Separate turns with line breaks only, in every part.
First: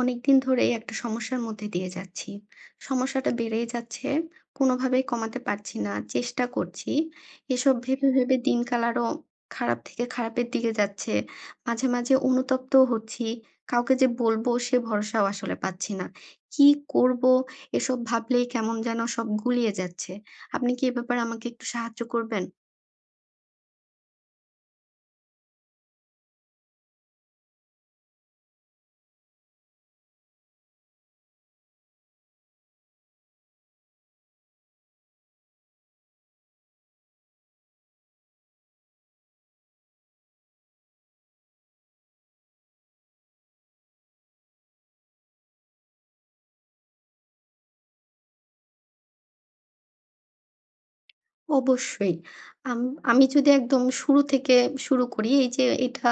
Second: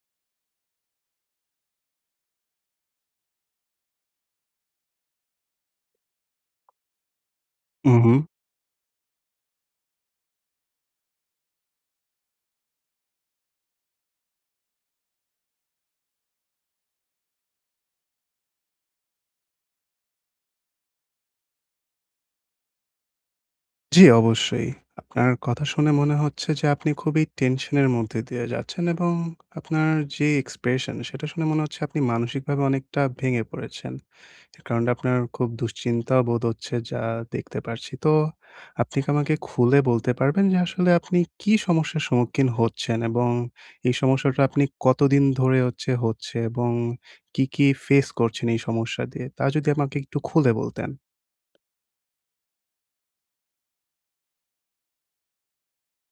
অনেকদিন ধরেই একটা সমস্যার মধ্যে দিয়ে যাচ্ছি। সমস্যাটা বেড়েই যাচ্ছে কোনোভাবেই কমাতে পারছি না। চেষ্টা করছি। এসব
হু,
ভেবে,
হু।
ভেবে দিনকাল আরও খারাপ থেকে খারাপের দিকে যাচ্ছে। মাঝে, মাঝে অনুতপ্ত হচ্ছি কাউকে যে বলব সে ভরসাও আসলে পাচ্ছি না। কি করব এসব ভাবলেই কেমন যেন সব গুলিয়ে যাচ্ছে। আপনি কি এ ব্যাপারে আমাকে একটু সাহায্য করবেন?
জি অবশ্যই আপনার কথা শুনে মনে হচ্ছে যে আপনি খুবই টেনশনের মধ্যে দিয়ে যাচ্ছেন এবং আপনার যে এক্সপ্রেশন সেটা শুনে মনে হচ্ছে আপনি মানসিকভাবে অনেকটা ভেঙে পড়েছেন। কারণ আপনার খুব দুশ্চিন্তা বোধ হচ্ছে যা দেখতে পারছি। তো আপনি কি আমাকে খুলে বলতে পারবেন যে আসলে আপনি কি সমস্যার সম্মুখীন হচ্ছেন এবং এই সমস্যাটা আপনি কতদিন ধরে হচ্ছে হচ্ছে এবং কী, কী ফেস করছেন? এই সমস্যা দিয়ে তা যদি আমাকে একটু খুলে বলতেন।
অবশ্যই। আম আমি যদি একদম শুরু থেকে শুরু করি এইযে এটা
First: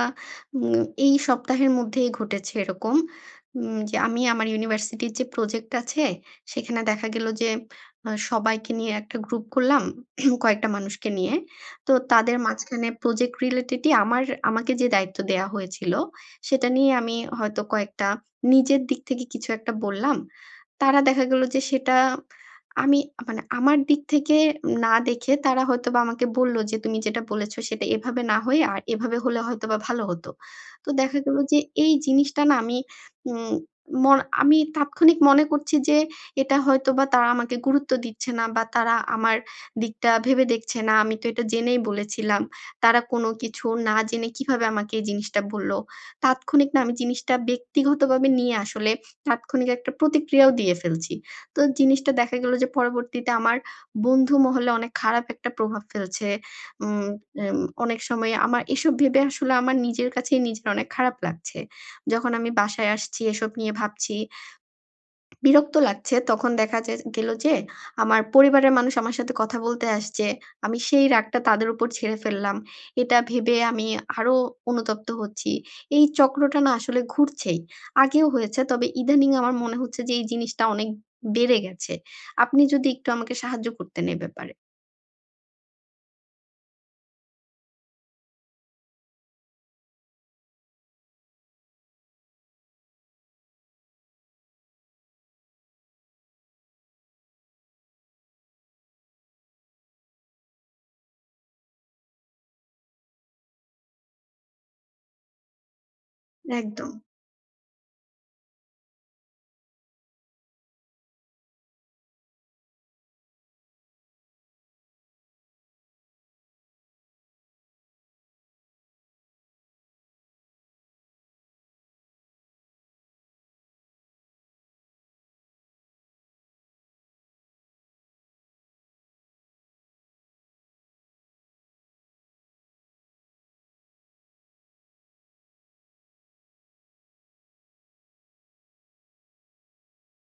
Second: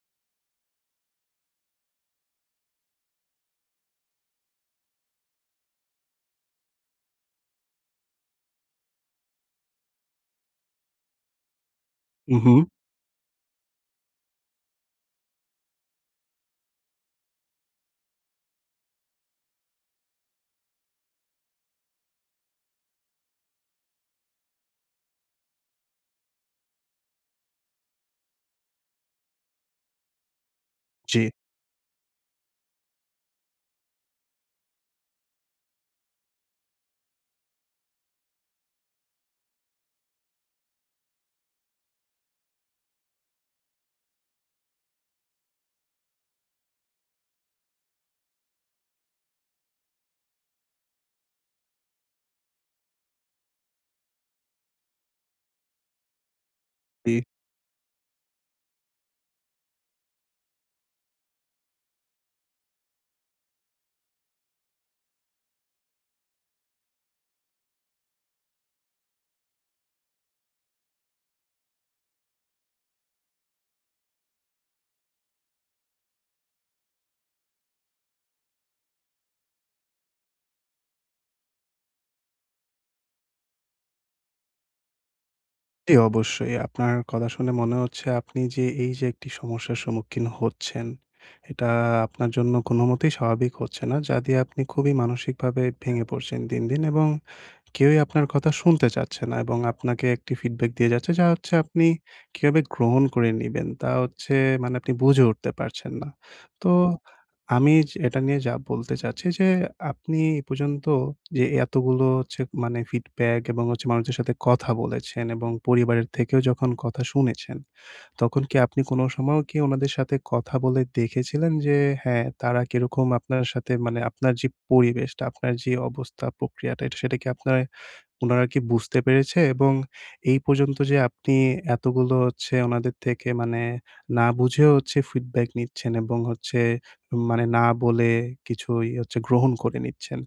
উম এই সপ্তাহের মধ্যেই ঘটেছে এরকম। উম যে আমি আমার ইউনিভার্সিটির যে প্রজেক্ট আছে, সেখানে দেখা গেল যে আ সবাইকে নিয়ে একটা গ্রুপ করলাম। কয়েকটা মানুষকে নিয়ে। তো তাদের
উঁ হু।
মাঝখানে প্রজেক্ট রিলেটেডই আমার আমাকে যে দায়িত্ব দেয়া হয়েছিল সেটা নিয়ে আমি হয়তো কয়েকটা নিজের দিক থেকে কিছু একটা বললাম। তারা দেখা গেল যে সেটা আমি মানে আমার দিক থেকে না দেখে তারা হয়তোবা আমাকে বলল যে তুমি যেটা বলেছো সেটা এভাবে না হয় আ এভাবে হলে হয়তো ভালো হতো। তো দেখা
জি।
গেল যে এই জিনিসটা না আমি উম ম আমি তাৎক্ষণিক মনে করছি যে এটা হয়তোবা তারা আমাকে গুরুত্ব দিচ্ছে না বা তারা আমার দিকটা ভেবে দেখছে না। আমি তো এটা জেনেই বলেছিলাম। তারা কোনো কিছু না জেনে কিভাবে আমাকে এই জিনিসটা বলল। তাৎক্ষণিক না আমি জিনিসটা ব্যক্তিগতভাবে নিয়ে আসলে তাৎক্ষণিক একটা প্রতিক্রিয়াও দিয়ে ফেলছি। তো জিনিসটা দেখা গেল যে পরবর্তীতে আমার বন্ধু মহলে অনেক খারাপ একটা প্রভাব ফেলছে। উম
জি।
উম অনেক সময় আমার এসব ভেবে আসলে আমার নিজের কাছেই নিজের অনেক খারাপ লাগছে। যখন আমি বাসায় আসছি এসব নিয়ে ভাবছি বিরক্ত লাগছে। তখন দেখা যা গেল যে আমার পরিবারের মানুষ আমার সাথে কথা বলতে আসছে। আমি সেই রাগটা তাদের উপর ঝেড়ে ফেললাম। এটা ভেবে আমি আরো অনুতপ্ত হচ্ছি। এই চক্রটা না আসলে ঘুরছেই। আগেও হয়েছে তবে ইদানিং আমার মনে হচ্ছে যে এই জিনিসটা অনেক বেড়ে গেছে। আপনি যদি একটু আমাকে সাহায্য করতেন এই ব্যাপারে।
জি, অবশ্যই আপনার কথা শুনে মনে হচ্ছে আপনি যে এই যে একটি সমস্যার সম্মুখীন হচ্ছেন, এটা আপনার জন্য কোনোমতেই স্বাভাবিক হচ্ছে না যা দিয়ে আপনি খুবই মানসিকভাবে ভেঙে পড়ছেন দিন, দিন এবং কেউই আপনার কথা শুনতে চাচ্ছে না এবং আপনাকে একটি ফিডব্যাক দিয়ে যাচ্ছে যা হচ্ছে আপনি কিভাবে গ্রহণ করে নিবেন তা হচ্ছে মানে আপনি বুঝে উঠতে পারছেন না। তো
একদম।
আমি য এটা নিয়ে যা বলতে চাচ্ছি যে আপনি এ পর্যন্ত যে এতগুলো হচ্ছে মানে ফিডব্যাক এবং হচ্ছে মানুষের সাথে কথা বলেছেন এবং পরিবারের থেকেও যখন কথা শুনেছেন তখন কি আপনি কোনো সময়ও কি উনাদের সাথে কথা বলে দেখেছিলেন যে, হ্যাঁ। তারা কিরকম আপনার সাথে মানে আপনার যে পরিবেশটা আপনার যে অবস্থা প্রক্রিয়াটা এটা সেটা কি আপনার উনারা কি বুঝতে পেরেছে? এবং এই পর্যন্ত যে আপনি এতগুলো হচ্ছে উনাদের থেকে মানে না বুঝেও হচ্ছে ফিডব্যাক নিচ্ছেন এবং হচ্ছে মানে না বলে কিছুই হচ্ছে গ্রহণ করে নিচ্ছেন।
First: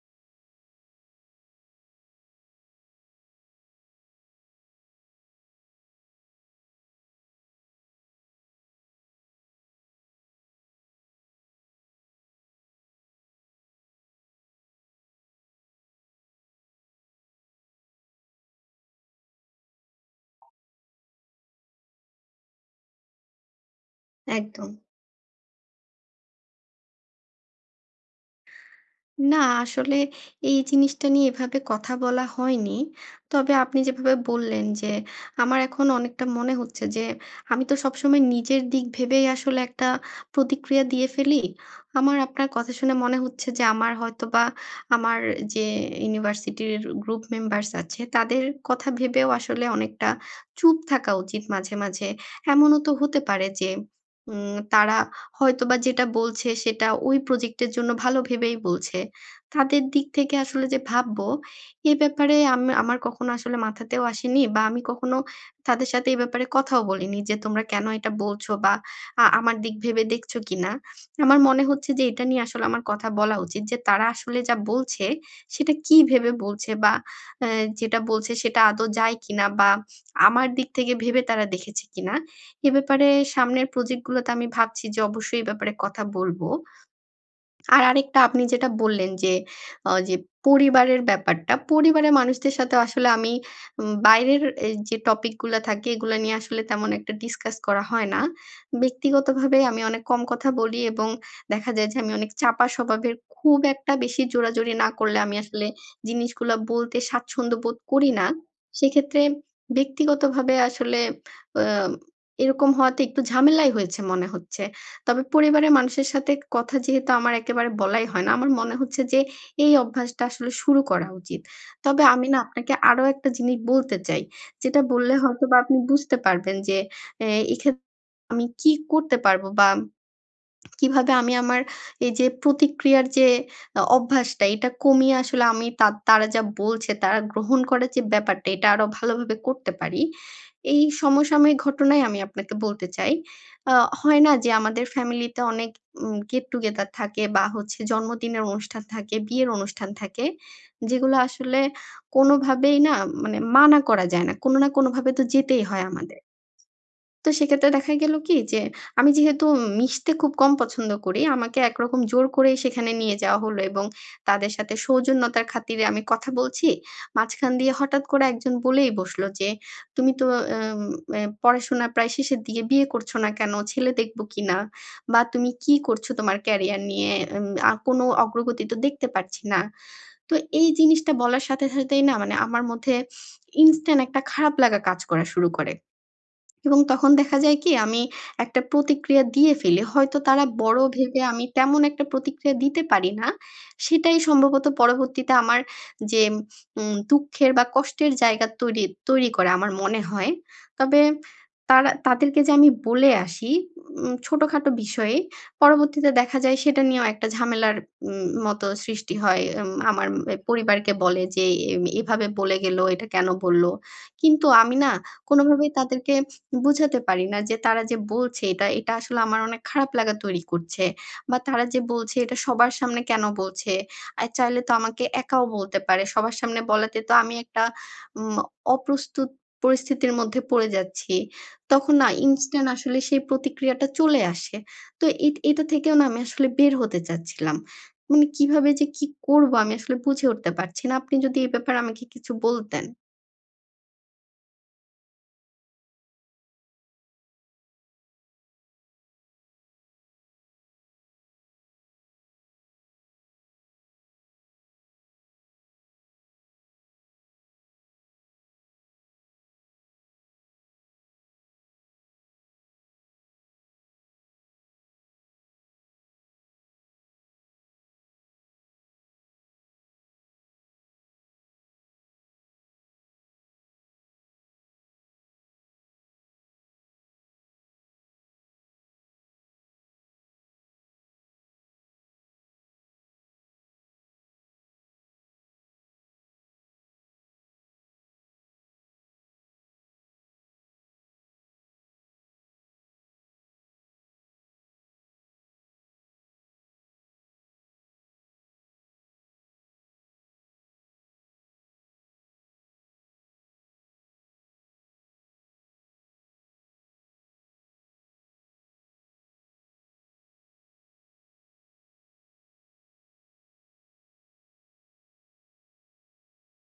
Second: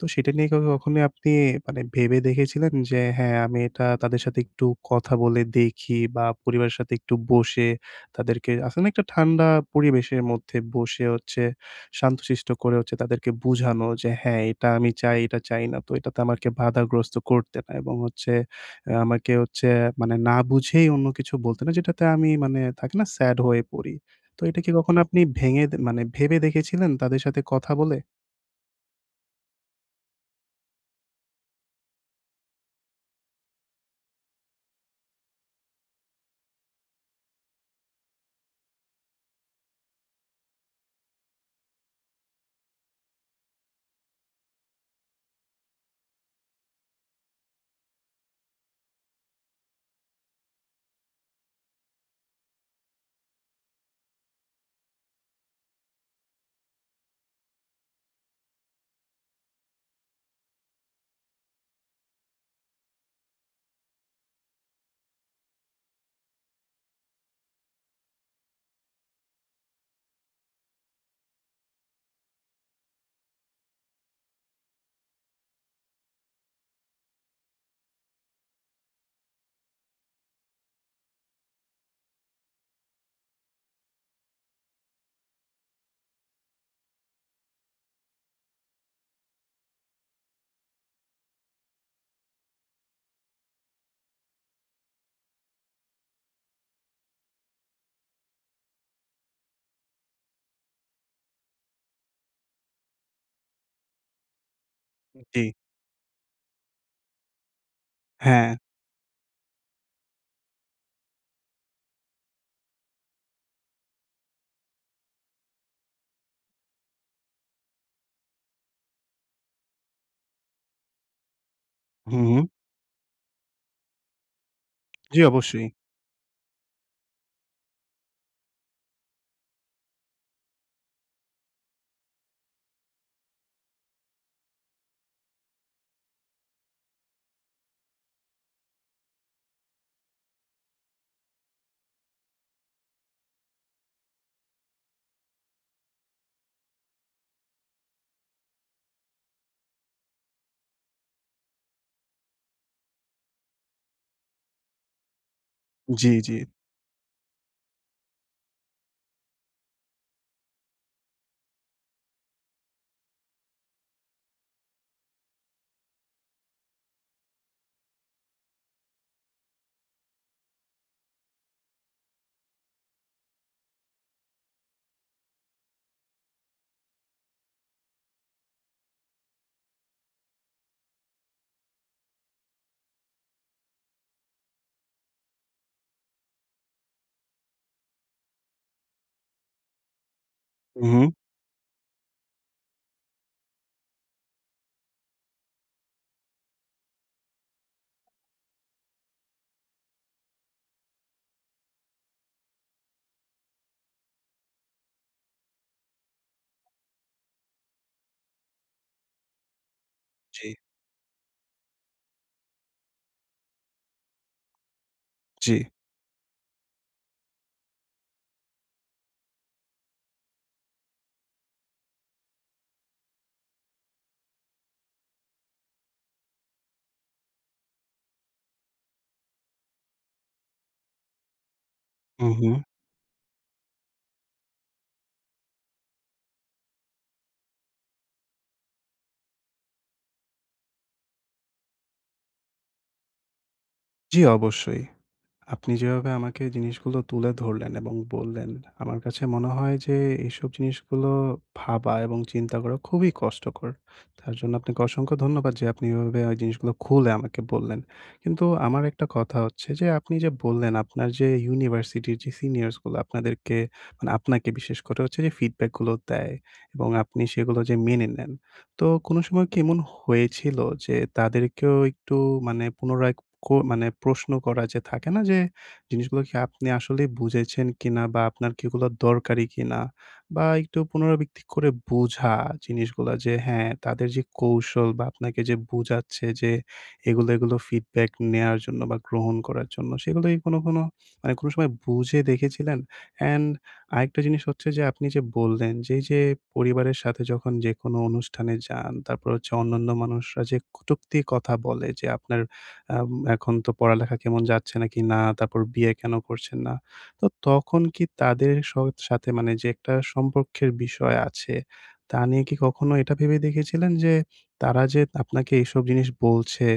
তো সেটা নিয়ে কখনো আপনি মানে ভেবে দেখেছিলেন যে হ্যাঁ। আমি এটা তাদের সাথে একটু কথা বলে দেখি বা পরিবারের সাথে একটু বসে তাদেরকে আছে না একটা ঠান্ডা পরিবেশের মধ্যে বসে হচ্ছে শান্তশিষ্ট করে হচ্ছে তাদেরকে বুঝানো যে হ্যাঁ এটা আমি চাই, এটা চাই না। তো এটাতে আমাকে বাধাগ্রস্ত করতে না এবং হচ্ছে অ্যা আমাকে হচ্ছে মানে না বুঝেই অন্য কিছু বলতে না যেটাতে আমি মানে থাকে না, স্যাড হয়ে পড়ি। তো এটা কি
একদম।
কখনো আপনি ভেঙে মানে ভেবে দেখেছিলেন তাদের সাথে কথা বলে?
না আসলে এই জিনিসটা নিয়ে এভাবে কথা বলা হয়নি। তবে আপনি যেভাবে বললেন যে, আমার এখন অনেকটা মনে হচ্ছে যে, আমি তো সবসময় নিজের দিক ভেবেই আসলে একটা প্রতিক্রিয়া দিয়ে ফেলি। আমার আপনার কথা শুনে মনে হচ্ছে যে, আমার হয়তোবা আমার যে ইউনিভার্সিটির গ্রুপ মেম্বার্স আছে, তাদের কথা ভেবেও আসলে অনেকটা চুপ থাকা উচিত মাঝে, মাঝে। এমনও তো হতে পারে যে, উম তারা হয়তোবা যেটা বলছে সেটা ওই প্রজেক্টের জন্য ভালো ভেবেই বলছে। তাদের দিক থেকে আসলে যে ভাববো, এ ব্যাপারে আম আমার কখনো আসলে মাথাতেও আসেনি বা আমি কখনো তাদের সাথে এ ব্যাপারে কথাও বলিনি যে তোমরা কেনো এটা বলছো? বা আ আমার দিক ভেবে দেখছো কিনা? আমার মনে হচ্ছে যে, এটা নিয়ে আসলে আমার কথা বলা উচিত যে তারা আসলে যা বলছে, সেটা কি ভেবে বলছে? বা এ যেটা বলছে সেটা আদৌ যায় কিনা? বা আমার দিক থেকে ভেবে তারা দেখেছে কিনা? এ ব্যাপারে সামনের প্রজেক্ট গুলোতে আমি ভাবছি যে অবশ্যই এ ব্যাপারে কথা বলবো। আর আরেকটা আপনি যেটা বললেন যে, অ যে পরিবারের ব্যাপারটা। পরিবারের মানুষদের সাথেও আসলে আমি উম বাইরের এই যে টপিকগুলা থাকে এগুলা নিয়ে আসলে তেমন একটা ডিসকাস করা হয় না। ব্যক্তিগতভাবে আমি অনেক কম কথা বলি এবং দেখা যায় যে আমি অনেক চাপা স্বভাবের। খুব একটা বেশি জোরাজুরি না করলে
উ
আমি
জি।
আসলে জিনিসগুলা বলতে স্বাচ্ছন্দ্য বোধ করি না।
হ্যাঁ।
সেক্ষেত্রে ব্যক্তিগত ভাবে আসলে অম এরকম হওয়াতে একটু ঝামেলাই হয়েছে মনে হচ্ছে। তবে পরিবারের মানুষের সাথে কথা যেহেতু আমার একেবারে বলাই হয় না। আমার মনে হচ্ছে যে, এই অভ্যাসটা আসলে শুরু করা উচিত। তবে
হু,
আমি না
হু।
আপনাকে আরো একটা জিনিস বলতে চাই। যেটা বললে
জি,
হয়তোবা
অবশ্যই।
আপনি বুঝতে পারবেন যে, এ এই এক্ষেত আমি কী করতে পারবো? বা কীভাবে আমি আমার এই যে প্রতিক্রিয়ার যে আ অভ্যাসটা এটা কমিয়ে আসলে আমি তাদ তারা যা বলছে তারা গ্রহণ করার যে ব্যাপারটা, এটা আরো ভালোভাবে করতে পারি? এই সমসাময়িক ঘটনাই আমি আপনাকে বলতে চাই। আ হয় না? যে, আমাদের ফ্যামিলিতে অনেক উম গেট টুগেদার থাকে বা হচ্ছে জন্মদিনের অনুষ্ঠান থাকে, বিয়ের অনুষ্ঠান থাকে। যেগুলো আসলে কোনো ভাবেই না উম মানে মানা করা যায় না। কোনো না কোনো ভাবে তো যেতেই হয়
জি,
আমাদে
জি।
তো সেক্ষেত্রে দেখা গেলো কি? যে, আমি যেহেতু উম মিশতে খুব কম পছন্দ করি। আমাকে একরকম জোর করেই সেখানে নিয়ে যাওয়া হলো এবং তাদের সাথে সৌজন্যতার খাতিরে আমি কথা বলছি। মাঝখান দিয়ে হঠাৎ করে একজন বলেই বসলো যে, "তুমি তো এম এ পড়াশোনা প্রায় শেষের দিয়ে বিয়ে করছো না কেনো? ছেলে দেখবো কিনা? বা তুমি কি করছো তোমার ক্যারিয়ার নিয়ে? এম আ কোনো অগ্রগতি তো দেখতে পারছি না।" তো এই জিনিসটা বলার সাথে, সাথেই না মানে আমার মধ্যে ইনস্ট্যান্ট একটা খারাপ লাগা কাজ করা শুরু করে। এবং তখন দেখা যায় কি? আমি একটা প্রতিক্রিয়া দিয়ে ফেলি। হয়তো তারা বড়ো
উ হু।
ভেবে আমি তেমন একটা প্রতিক্রিয়া দিতে পারি না। সেটাই সম্ভবত পরবর্তীতে আমার যেম উম দুঃখের বা কষ্টের জায়গা তৈরি তৈরি করে আমার মনে হয়। তবে তারা তাদেরকে যে আমি বলে আসি উম ছোটো-খাটো বিষয়ে, পরবর্তীতে দেখা যায় সেটা নিয়েও একটা ঝামেলার উম মতো সৃষ্টি হয়। এম আমার এ
জি।
পরিবারকে বলে যে, "এম এভাবে বলে গেলো। এটা কেনো বললো?" কিন্তু আমি না কোনো
জি।
ভাবেই তাদেরকে বুঝাতে পারি না। যে তারা যে বলছে এটা এটা আসলে আমার অনেক খারাপ লাগা তৈরি করছে। বা তারা যে বলছে এটা সবার সামনে কেনো বলছে? আ চাইলে তো আমাকে একাও বলতে পারে। সবার সামনে বলাতে তো আমি একটা উম অপ্রস্তুত পরিস্থিতির মধ্যে পড়ে যাচ্ছি। তখন না
উ হু।
ইনস্টান্ট আসলে সেই প্রতিক্রিয়াটা চলে আসে। তো এট এটা থেকেও না আমি আসলে বের হতে চাচ্ছিলাম। মানে কীভাবে যে কী করবো আমি আসলে বুঝে উঠতে পারছি না? আপনি যদি এ ব্যাপারে আমাকে কিছু বলতেন।
জ্বি অবশ্যই। আপনি যেভাবে আমাকে জিনিসগুলো তুলে ধরলেন এবং বললেন, আমার কাছে মনে হয় যে এসব জিনিসগুলো ভাবা এবং চিন্তা করা খুবই কষ্টকর। তার জন্য আপনাকে অসংখ্য ধন্যবাদ যে আপনি এভাবে জিনিসগুলো খুলে আমাকে বললেন। কিন্তু আমার একটা কথা হচ্ছে যে, আপনি যে বললেন আপনার যে ইউনিভার্সিটির সিনিয়রস গুলো আপনাদেরকে মানে আপনাকে বিশেষ করে হচ্ছে যে ফিডব্যাক গুলো দেয়, এবং আপনি সেগুলো মেনে নেন। তো কোনো সময় কি এমন হয়েছিল যে তাদেরকেও একটু মানে পুনরায় কো মানে প্রশ্ন করা যে থাকে না? যে জিনিসগুলো কি আপনি আসলেই বুঝেছেন কিনা বা আপনার কিগুলো দরকারি কিনা বা একটু পুনরাবৃত্তি করে বুঝা জিনিসগুলো যে হ্যাঁ, তাদের যে কৌশল বা আপনাকে যে বুঝাচ্ছে যে এগুলো, এগুলো ফিডব্যাক নেয়ার জন্য বা গ্রহণ করার জন্য সেগুলো কোনো, কোনো আ কোনো সময় বুঝে দেখেছিলেন? অ্যান্ড আরেকটা জিনিস হচ্ছে যে আপনি যে বললেন যে এই যে পরিবারের সাথে যখন যেকোনো অনুষ্ঠানে যান তারপর হচ্ছে অন্যান্য মানুষরা যে কটুক্তি কথা বলে যে আপনার আম এখন তো পড়ালেখা কেমন যাচ্ছে না কিনা, তারপর বিয়ে কেন করছেন না। তো তখন কি তাদের স সাথে মানে যে একটা সম্পর্কের বিষয় আছে। তা নিয়ে কি কখনো এটা ভেবে দেখেছিলেন যে তারা যে আপনাকে এসব জিনিস বলছে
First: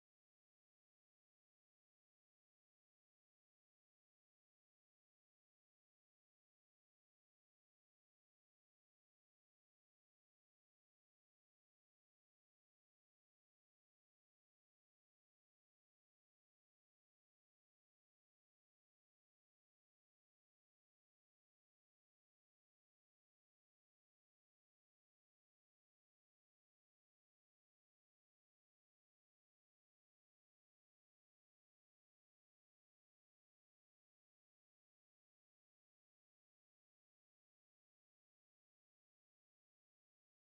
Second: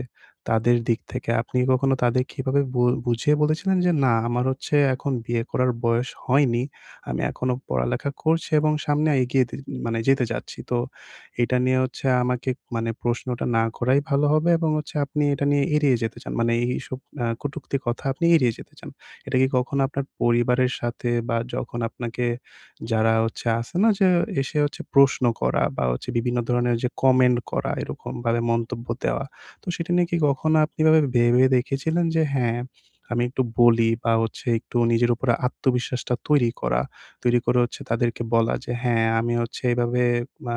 তাদের দিক থেকে আপনি কখনো তাদেরকে এভাবে বু বুঝিয়ে বলেছিলেন? যে না আমার হচ্ছে এখন বিয়ে করার বয়স হয়নি। আমি এখনো পড়ালেখা করছি এবং সামনে এগিয়ে দে মানে যেতে চাচ্ছি। তো এটা নিয়ে হচ্ছে আমাকে মানে প্রশ্নটা না করাই ভালো হবে এবং হচ্ছে আপনি এটা নিয়ে এড়িয়ে যেতে চান। মানে এইসব আ কটুক্তি কথা আপনি এড়িয়ে যেতে চান। এটা কি কখনো আপনার পরিবারের সাথে বা যখন আপনাকে যারা হচ্ছে আছে না? যে এসে প্রশ্ন করা বা হচ্ছে বিভিন্ন ধরনের যে কমেন্ট করা, এরকমভাবে মন্তব্য দেওয়া। তো সেটা নিয়ে কি কখনো আপনি এভাবে ভেবে দেখেছিলেন যে হ্যাঁ, আমি একটু বলি বা হচ্ছে একটু নিজের উপরে আত্মবিশ্বাসটা তৈরি করা। তৈরি করে হচ্ছে তাদেরকে বলা যে হ্যাঁ আমি হচ্ছে এভাবে আ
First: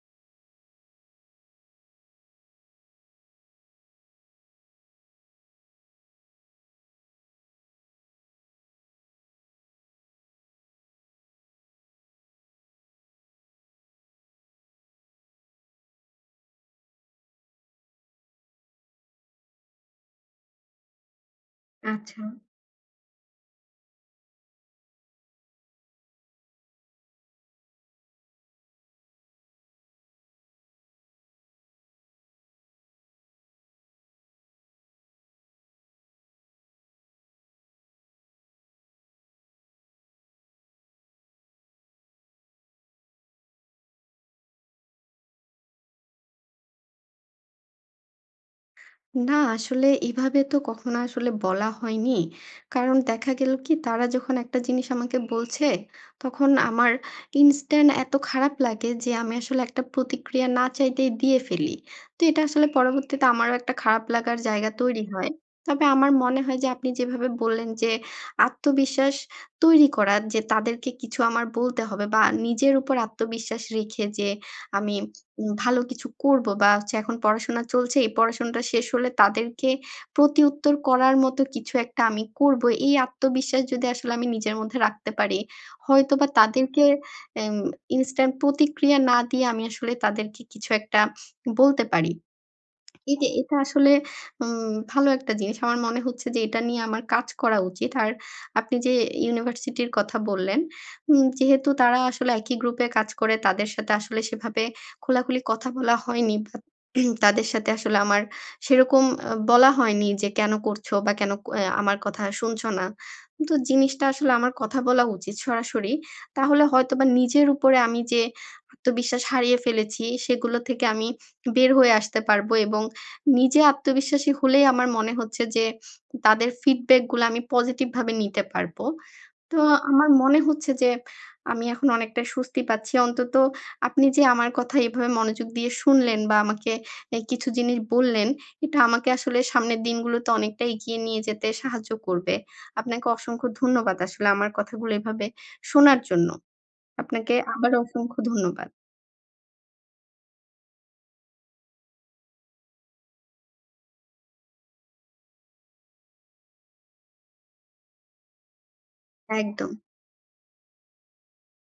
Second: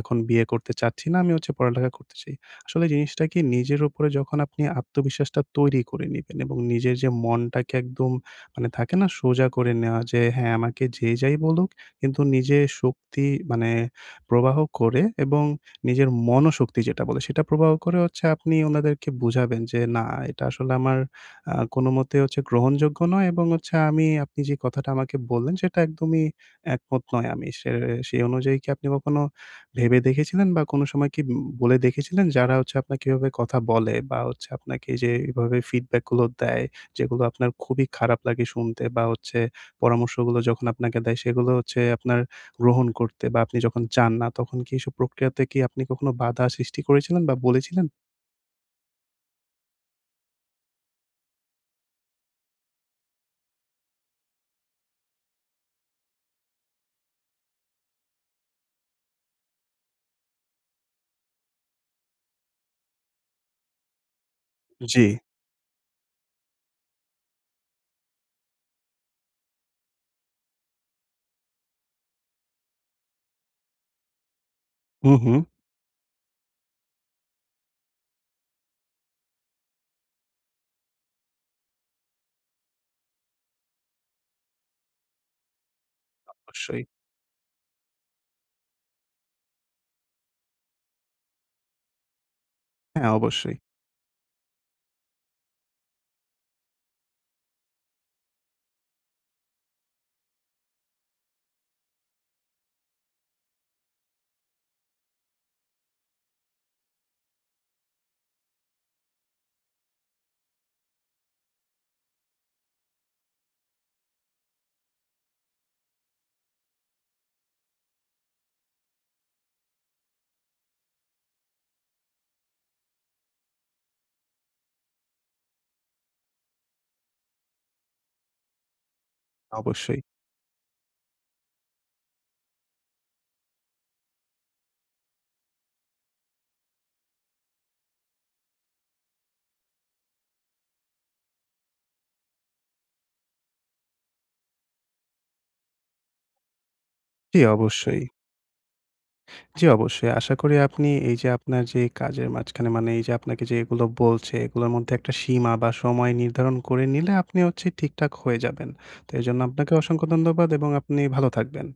এখন বিয়ে করতে চাচ্ছি না। আমি হচ্ছে পড়ালেখা করতে চাই। আসলে জিনিসটা কি নিজের উপরে যখন আপনি আত্মবিশ্বাসটা তৈরি করে নিবেন এবং নিজের যে মনটাকে একদম মানে থাকে না? সোজা করে নেওয়া যে হ্যাঁ, আমাকে যে যাই বলুক, কিন্তু নিজের শক্তি মানে প্রবাহ করে এবং নিজের মনোশক্তি যেটা বলে সেটা প্রবাহ করে হচ্ছে আপনি ওনাদেরকে বুঝাবেন যে না এটা আসলে আমার আ কোনোমতে
আচ্ছা।
হচ্ছে গ্রহণযোগ্য নয় এবং হচ্ছে আমি আপনি যে কথাটা আমাকে বললেন সেটা একদমই একমত নয়। সে সে অনুযায়ী কি আপনি কখনো ভেবে দেখেছিলেন বা কোনো সময় কি উ বলে দেখেছিলেন যারা হচ্ছে আপনাকে এভাবে কথা বলে বা হচ্ছে আপনাকে যে এভাবে ফিডব্যাক গুলো দেয়, যেগুলো আপনার খুবই খারাপ লাগে শুনতে বা হচ্ছে পরামর্শগুলো যখন আপনাকে দেয় সেগুলো হচ্ছে আপনার গ্রহণ করতে বা আপনি যখন চান না তখন কি এসব প্রক্রিয়াতে কি আপনি কখনো বাধা সৃষ্টি করেছিলেন বা বলেছিলেন?
না আসলে এভাবে তো কখনো আসলে বলা হয়নি। কারণ দেখা গেলো কি তারা যখন একটা জিনিস আমাকে বলছে, তখন আমার ইনস্টান্ট এত খারাপ লাগে যে আমি আসলে একটা প্রতিক্রিয়া না চাইতেই দিয়ে ফেলি। তো এটা আসলে পরবর্তীতে আমারও একটা খারাপ লাগার জায়গা তৈরি
জি।
হয়। তবে আমার মনে হয় যে আপনি যেভাবে বললেন যে আত্মবিশ্বাস তৈরি করার। যে তাদেরকে কিছু আমার বলতে হবে বা নিজের উপর আত্মবিশ্বাস রেখে যে আমি
হুম, হুম।
ভালো কিছু করবো বা, হচ্ছে এখন পড়াশোনা চলছে এই পড়াশোনাটা শেষ হলে তাদেরকে প্রতিউত্তর করার মতো কিছু একটা আমি করবো এই আত্মবিশ্বাস যদি আসলে আমি নিজের মধ্যে রাখতে পারি হয়তোবা তাদেরকে
অবশ্যই।
অ্যা ইনস্ট্যান্ট প্রতিক্রিয়া না দিয়ে আমি আসলে তাদেরকে কিছু একটা বলতে পারি।
হ্যাঁ,
এই যে এটা
অবশ্যই।
আসলে। উম ভালো একটা জিনিস আমার মনে হচ্ছে যে এটা নিয়ে আমার কাজ করা উচিত। আর আপনি যে ইউনিভার্সিটির কথা বললেন উম যেহেতু তারা আসলে একই গ্রুপে কাজ করে তাদের সাথে আসলে সেভাবে খোলা-খুলি কথা বলা হয়নি বা, তাদের সাথে আসলে আমার সেরকম আ বলা হয়নি যে কেন করছো বা কেন অ্যাঁ আমার কথা শুনছো না। তো জিনিসটা আসলে আমার কথা বলা উচিত সরাসরি তাহলে হয়তোবা নিজের উপরে আমি যে আত্মবিশ্বাস হারিয়ে ফেলি ফেলেছি সেগুলো থেকে আমি বের হয়ে আসতে পারবো এবং নিজে আত্মবিশ্বাসী হলেই আমার মনে হচ্ছে যে তাদের ফিডব্যাক গুলো আমি পজিটিভ ভাবে নিতে পারবো। তো
অবশ্যই।
আমার মনে হচ্ছে যে আমি এখন অনেকটাই স্বস্তি পাচ্ছি। অন্তত আপনি যে আমার কথা এভাবে মনোযোগ দিয়ে শুনলেন বা আমাকে অ্যাঁ কিছু জিনিস বললেন এটা আমাকে আসলে সামনের দিনগুলোতে অনেকটা এগিয়ে নিয়ে যেতে সাহায্য করবে। আপনাকে অসংখ্য ধন্যবাদ আসলে আমার কথাগুলো এভাবে শোনার জন্য। আপনাকে
জি,
আবারও
অবশ্যই।
অসংখ্য ধন্যবাদ।
জি অবশ্যই। আশা করি আপনি এই যে আপনার যে কাজের মাঝখানে মানে এই যে আপনাকে যে এগুলো বলছে এগুলোর মধ্যে একটা সীমা বা সময় নির্ধারণ করে নিলে আপনি হচ্ছে ঠিকঠাক হয়ে যাবেন। তো এজন্য আপনাকে
একদম।
অসংখ্য ধন্যবাদ এবং আপনি ভালো থাকবেন।